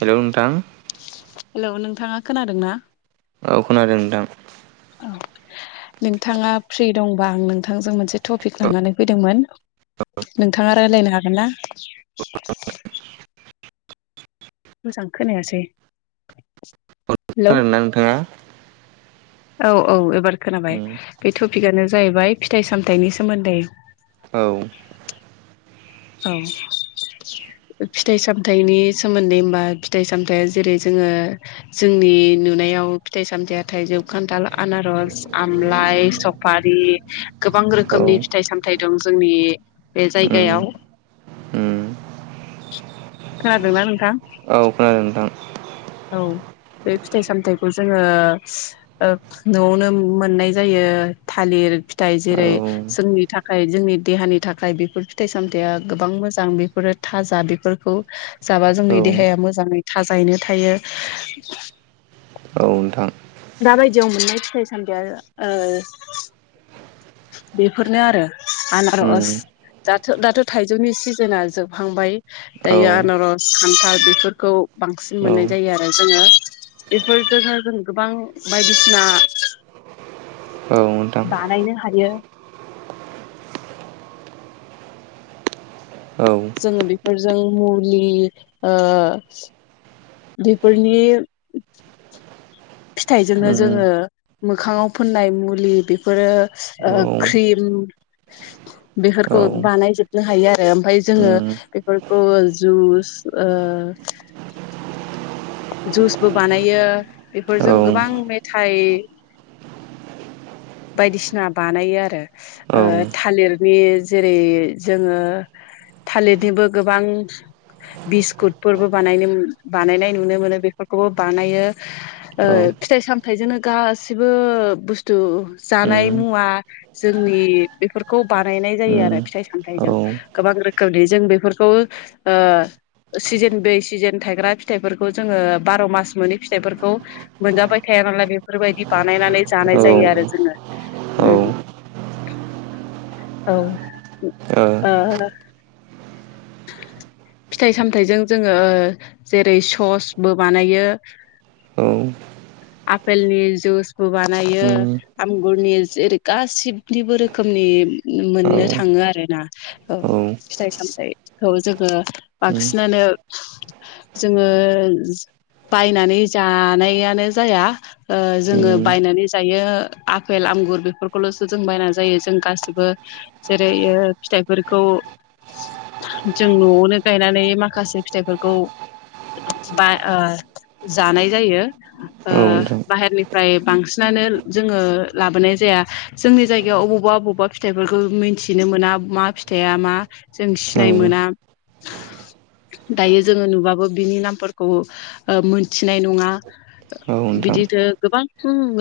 हेल' नोंथां हेलौ नोंथाङा खोनादोंना? औ खोनादों नोंथां औ नोंथाङा फ्रि दंबा आं नोंथांजों मोनसे टपिक लानानै फैदोंमोन औ नोंथाङा राय्लायनो हागोन ना [inaudible] [inaudible] मोजां खोनायासै। हेलौ खोन ना नोंथाङा औ औ एबार खोनाबाय उम बे टपिकआनो जाहैबाय फिथाइ सामथायाइनि सोमोन्दै औ औ फिथाइ सामथायाइनि सोमोन्दै होमबा फिथाइ सामथाया जेरै जोङो जोंनि नुनायाव फिथाइ सामथायाइयाथाय जौ खान्थाल आनारस आमलााय स बेफारि गोबां औ रोखोमनि फिथाइ सामथायाइ दं जोंनि बे उम जायगायाव उम खोनादोंना नोंथां। औ खोनादों नोंथां औ बे फिथाइ सामथायाइखौ जोङो न'आवनो मोननाय जायो थालिर फिथाइ औ जेरै जोंनि थाखाय जोंनि देहानि थाखाय बेफोर फिथाइ सामथायाइया गोबां मोजां बेफोरो थाजा बेफोरखौ जाबा जोंनि औ देहाया मोजाङै थाजायैनो थायो औ नोंथां दा बायदियाव मोननाय फिथाइ सामथायाइया बेफोरनो आरो उम आनारस दाथ' दाथ' थाइजौनि सिजोना जोबहांबाय औ दायो आनारस खान्थाल बेफोरखौ बांसिन औ मोननाय जायो आरो जोङो बेफोरजोंनो जों गोबां बायदिसिना औ मोनथाम बानायनो हायो औ जोङो बेफोरजों मुलि बेफोरनि फिथाइजोंनो उम जोङो मोखाङाव फोननाय मुलि बेफोरो औ क्रिम उम औ बेफोरखौ औ बानायजोबनो हायो आरो ओमफफ्राय जोङो उम बेफोरखौ जुस जुसबो बानायो उम औ बेफोरजों गोबां औ मेथाइ बायदिसिना बानायो आरो औ थालिरनि जेरै जोङो थालिरनिबो गोबां बिस्कुटफोरबो बानायनो बानायनाय न नुनो मोनो बेफोरखौबो बानायो ओ औ फिथाइ सामथायाइजोंनो गासिबो बुस्थु उम जानाय मुवा जोंनि बेफोरखौ बानायनाय जायो आरो फिथाइ सामथायाइजों गोबां रोखोमनि जों बेफोरखौ सिजेन बै सिजेन थायग्रा फिथाइफोरखौ खौ जोङो बार' मास मोनै फिथाइफोरखौ मोनजाबाय थाया नालाय बेफोरबायदि बानायनानै जानाय जायो आरो जोङो उ औ औ फिथाइ सामथजों जो जेरै सस बो बानायो द आफेलनि जुइसबो बानायो आमगुरनि जेरै गासिबनिबो रोखोमनि औ मोननो थाङो आरोना औ उम फिथाइ सामथाइखौ जोङो बांसिनानो जोङो बायनानै जानायानो जाया ओ जोङो उम बायनानै जायो आफेल आंगुर बेफोरखौल'सो जों बायना जायो जों गासिबो जेरैओ फिथाइफोरखौ जों न'आवनो गायनानै माखासे फिथाइफोरखौ बा ओ जानाय जायो औ नोंथां बाहेरनि फ्राय बांसिनानो जोङो लाबोनाय जाया जोंनि जायगायाव अबावबा बबावबा फिथाइफोरखौ मिथिनो मोना मा फिथाइया मा जों औ सिनाय मोना दायो जोङो नुबाबो बिनि नामफोरखौओ मोनथिनाय नङा औ नोंथां बिदिनो गोबां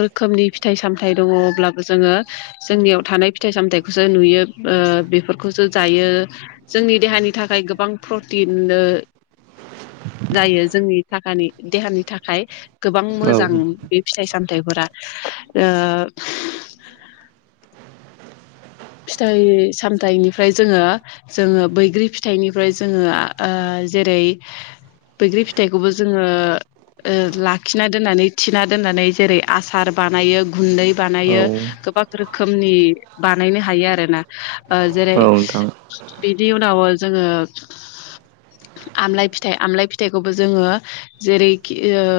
रोखोमनि फिथाइ सामथायाइ दङ अब्लाबो जोङो जोंनियाव थानाय फिथाइ सामथायाइखौसो नुयो ओ बेफोरखौसो जायो जोंनि देहानि थाखाय गोबां प्रटिननो जायो जोंनि थाखानि देहानि थाखाय गोबां औ मोजां। बे फिथाइ सामथायफोरा ओ फिथाइ सामथाइनिफ्राय जोङो जोङो बैग्रि फिथाइनिफ्राय जोङो ओ जेरै बैग्रि फिथाइखौबो जोङो ओ लाखिना दोननानै थिना दोननानै जेरै आसार बानायो गुन्दै औ बानायो गोबाब रोखोमनि बानायनो हायो आरोना जेरै नोंथां बिनि उनाव जोङो आमलाय फिथाइ आमलाय फिथाइखौबो जोङो जेरैखि ओ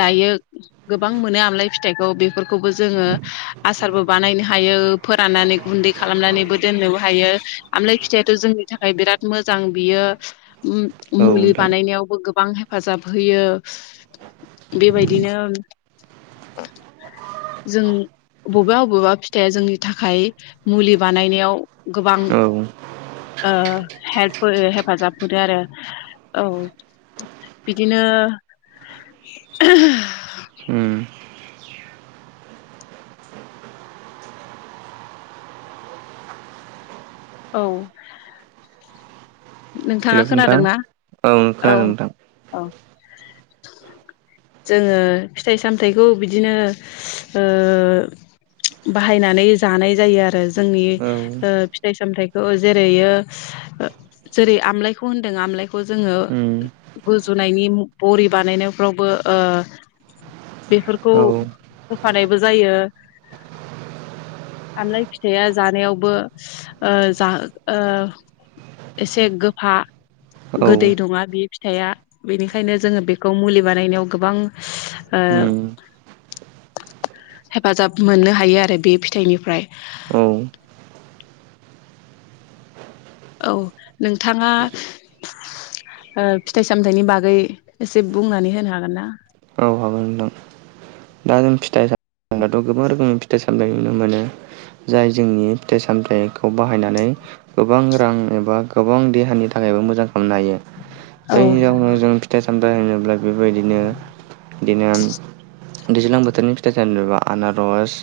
दायो गोबां मोनो आमलाय फिथाइखौ बेफोरखौबो जोङो आसारबो बानायनो हायो फोराननानै गुन्दै खालामनानैबो दोननोबो हायो आमलाय फिथायाथ' जोंनि थाखाय बिराद मोजां बियो उ औ मुलि नोंथां बानायनायावबो गोबां हेफाजाब होयो बेबायदिनो जों बबेबा बबेबा फिथाया जोंनि थाखाय मुलि बानायनायाव गोबां औ ओ हेल्प होयो हेफाजाब होदो आरो औ बिदिनो ओ उम औ नोंथाङा हेलौ नोंथां खोनादोंना औ खोनादों नोंथां औ जोङो फिथाइ सामथाइखौ बिदिनो ओ बाहायनानै जानाय जायो आरो जोंनि औ ओ फिथाइ सामथखौ जेरैओ जेरै आमलाायखौ होनदों आमलायखौ जोङो उम गुजुनायनि बरि बानायनायफ्रावबो ओ बेफोरखौ औ औ होफानायबो जायो आमलाय फिथाया जानायावबो ओ जा ओ एसे गोफा गोदै नङा बे फिथाया बेनिखायनो जोङो बेखौ मुलि बानायनायाव गोबां ओ उम हेफाजाब मोननो हायो आरो बे फिथाइनिफ्राय औ औ नोंथाङा ओ फिथाइ सामथाइनि बागै एसे बुंनानै होनो हागोन ना? औ हागोन नोंथां दा जों फिथाइ सामनायाथ' गोबां रोखोमनि फिथाइ सामथाय नुनो मोनो जाय जोंनि फिथाइ सामथाइखौ बाहायनानै गोबां रां एबा गोबां देहानि थाखायबो मोजां खालामनो हायो औ जायनि जाहोनाव जों फिथाइ सामथाइ होनोब्ला बेबायदिनो बिदिनो दैज्लां बोथोरनि फिथाइ सामथाइ बा आनारस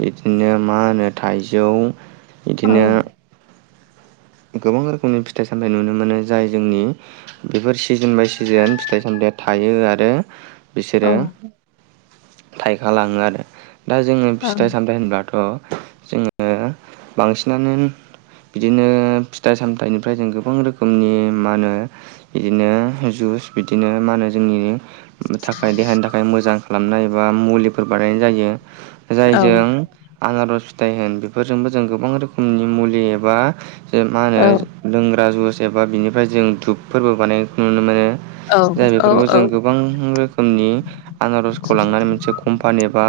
बिदिनो मा होनो थाइजौ औ इदिनो गोबां रोखोमनि फिथाइ सामथाय नुनो मोनो जाय जोंनि बेफोर सिजोन बाय सिजोन फिथाइ सामथाया थायो आरो औ बिसोरो थाइखा लाङो आरो दा जोङो फिथाइ औ सामथाइ होनबाथ' जोङो बांसिनानो बिदिनो फिथाइ सामथाइनिफ्राय जों गोबां रोखोमनि मानो? बिदिनो जुस बिदिनो मानो जोंनि थाखाय देहानि थाखाय मोजां खालामनाय एबा मुलिफोर बानायनाय जायो जायजों आनारस फिथाइ होन बेफोरजोंबो जों गोबां रोखोमनि मुलि एबा मा औ होनो लोंग्रा जुस एबा बिनिफ्राय जों धुपफोरबो बानायनायखौ नुनो मोनो जाय औ बेफोरखौ जों औ गोबां रोखोमनि। आनारजखौ लांनानै मोनसे कम्पानि बा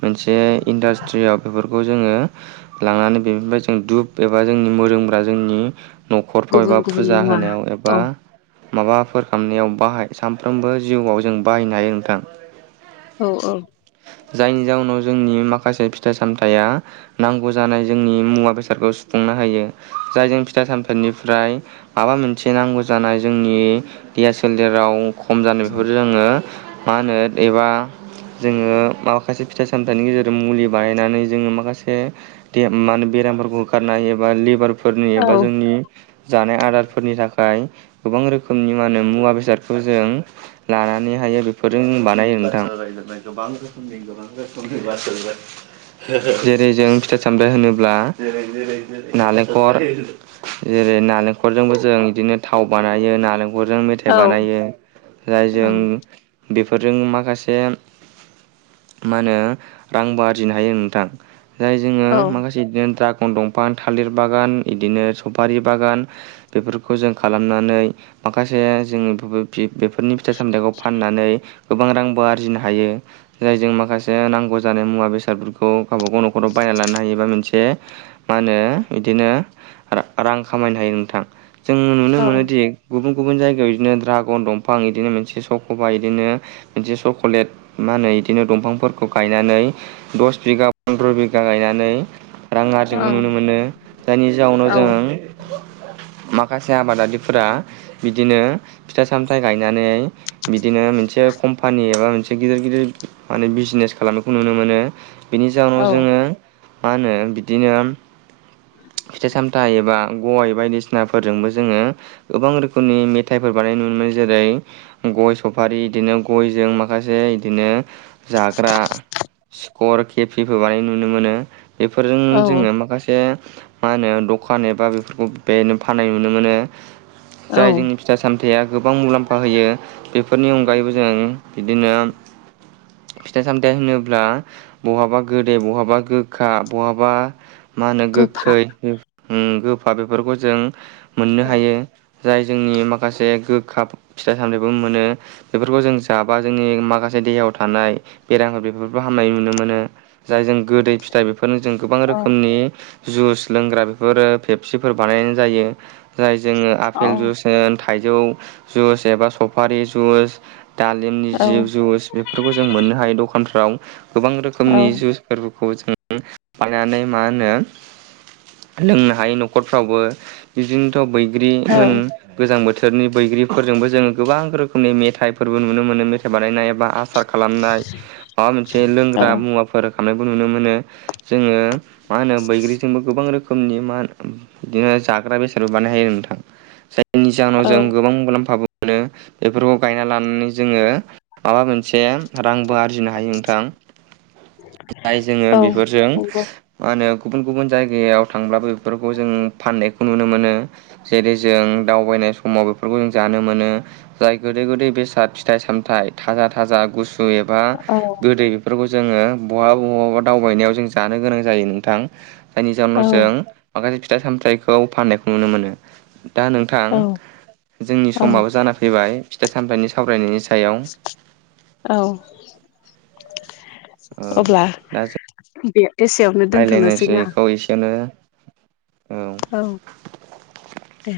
मोनसे इन्डास्ट्रियाव बेफोरखौ जोङो लांनानै बेनिफ्राय जों धुुब एबा जोंनि मोदोमग्रा जोंनि न'खरफ्राव गुबुन एबा गुबुन फुजा मुवा होनायाव औ एबा माबाफोर खालामनायाव बाहाय सानफ्रोमबो जिउआव जों बाहायनो हायो नोंथां। औ औ जायनि जाउनाव जोंनि माखासे फिथाइ सामथाया नांगौ जानाय जोंनि मुवा बेसादखौ सुफुंनो हायो। जायजों फिथा सामथनिफ्राय माबा मोनसे नांगौ जानाय जोंनि देया सोलेराव खम जानाय बेफोर जोङो। मा होनो एबा जोङो माखासे फिथाइ सामथाइनि गेजेरजों मुलि बानायनानै जोङो माखासे- दे मा होनो बेरामफोरखौ होखारनो हायो। एबा लेबारफोरनि औ एबा जोंनि जानाय आदारफोरनि थाखाय गोबां रोखोमनि मा होनो मुवा बेसादखौ जों लानानै हायो बेफोरजों बानायो नोंथां। गोबां रोखोमनि [unintelligible] जेरै जों फिथाइ सामबथाइ होनोब्ला नालें खर जेरै नालेंखरजोंबो जों बिदिनो थाव बानायो नालें 'खरजों मेथाइ औ बानायो औ जायजों बेफोरजों माखासे मा होनो रांबो आरजिनो हायो नोंथां। जाय जोंङो औ माखासे बिदिनो द्रागन दंफां थालिर बागान इदिनो सफारि बागान बेफोरखौ जों खालामनानै माखासे जोंनि [unintelligible] बेफोरनि फिथाइ सामथाइखौ फाननानै गोबां रांबो आरजिनो हायो जायजों माखासे नांगौ जानाय मुवा बेसादफोर खौ गावबाागाव न'खराव बायना लानो हायोबा मोनसे मा होनो बिदिनो रा रां खामायनो हायो नोंथां। जों नुनो औ मोनोदि गुबुन गुबुन जायगायाव बिदिनो दड्रागन दंफां बिदिनो मोनसे सख'बा इदिनो मोनसे चक'लेट मा होनो इदिनो दंफांफोरखौ गायनानै दस बिगा फन्द्र' बिगा गायनानै रां आरजिखौ नुनो मोनो जायनि जाउनाव जों माखासे आबादारिफोरा बिदिनो फिथाइ सामथाइ गायनानै बिदिनो मोनसे कम्पानि एबा मोनसे गिदिर गिदिर माने बिजनेस खालामनायखौ नुनो मोनो। बेनि जाहोनाव औ जोङो मा होनो बिदिनो फिथाइ सामथाइ एबा गय बायदिसिनाफोरजोंबो जोङो गोबां रोखोमनि मेथाइफोर बानायनाय नुनो मोनो। जेरै गय सफारि इदिनो गयजों माखासे इदिनो जाग्रा स्कर केपिबो बानाय नुनो मोनो बेफोरजों जोङो औ माखासे मा होनो दखान एबा बेफोरखौ बेनो फाननाय नुनो मोनो जाय जोंनि फिथा सामथायया गोबां मुलाम्फा होयो बेफोरनि अनगायैबो जों बिदिनो फिथाइ सामथायाइ होनोब्ला बहाबा गोदै बहाबा गोखा बहाबा मा होनो गोफा गोखै गोफा बेफोरखौ जों मोननो औ हायो। जाय जोंनि माखासे गोखा फिथाइ सामथाइबो मोनो बेफोरखौ जों जाबा जोंनि माखासे देहायाव थानाय बेरामफोर बेफोरखौ हामनाय नुनो मोनो जाय जों गोदै फिथाइ बेफोरनो जों गोबां औ रोखोमनि जुइस लोंग्रा बेफोरो फेपसिफोर बानायनाय जायो जाय जोङो औ आफपेल जुइस होन थाइजौ जुइस एबा सफारि जुस दालिमनि औ जि जुस बेफोरखौ जों मोननो हायो दखानफ्राव गोबां रोखोमनि जुइस फोरबोखौ जों बनानै मा होनो लोंनो हायो न'खरफ्रावबो बिदिनोथ' बैग्रि औ होन गोजां बोथोरनि बैग्रिफोरजोंबो जोङो गोबां रोखोमनि मेथाइफोरबो नुनो मोनो मेथाइ बानायनाय एबा आसार खालामनाय माबा मोनसे लोंग्रा मुवा फोरखांनायखौ नुनो मोनो जोङो मा होनो बैग्रिजोंबो गोबां रोखनि मा बिदिनो जाग्रा बेसादबो बानाय हायो नोंथां। जायनि जाहोनाव औ जों गोबां मुलाम्फाबो मोनो बेफोरखौ गायना लानानै जोङो माबा मोनसे रांबो आरजिनो हायो नोंथां जाय जोङो औ बेफोरजों नंगौ मा होनो गुबुन गुबुन जायगायाव थांब्लाबो बेफोरखौ जों फाननायखौ नुनो मोनो जेरै जों दावबायनाय समाव बेफोरखौ जों जानो मोनो जाय गोदै गोदै बेसाद फिथाइ सामथाइ थाजा थाजा गुसु एबा औ बा गोदै बेफोरखौ जोङो बहाबा बहाबा दावबायनायाव जों जानो गोनां जायो नोंथां जायनि जाहनाव औ जों माखासे फिथाइ सामथायाइखौ फाननायखौ नुनो मोनो दा नोंथां जोंनि औ समाबो जानाै फैबाय फिथाइ सामथायनि सावरायनायनि सायाव औ ओ अब्ला दे राय्लायनायसै बेखौ एसेयावनो औ औ दे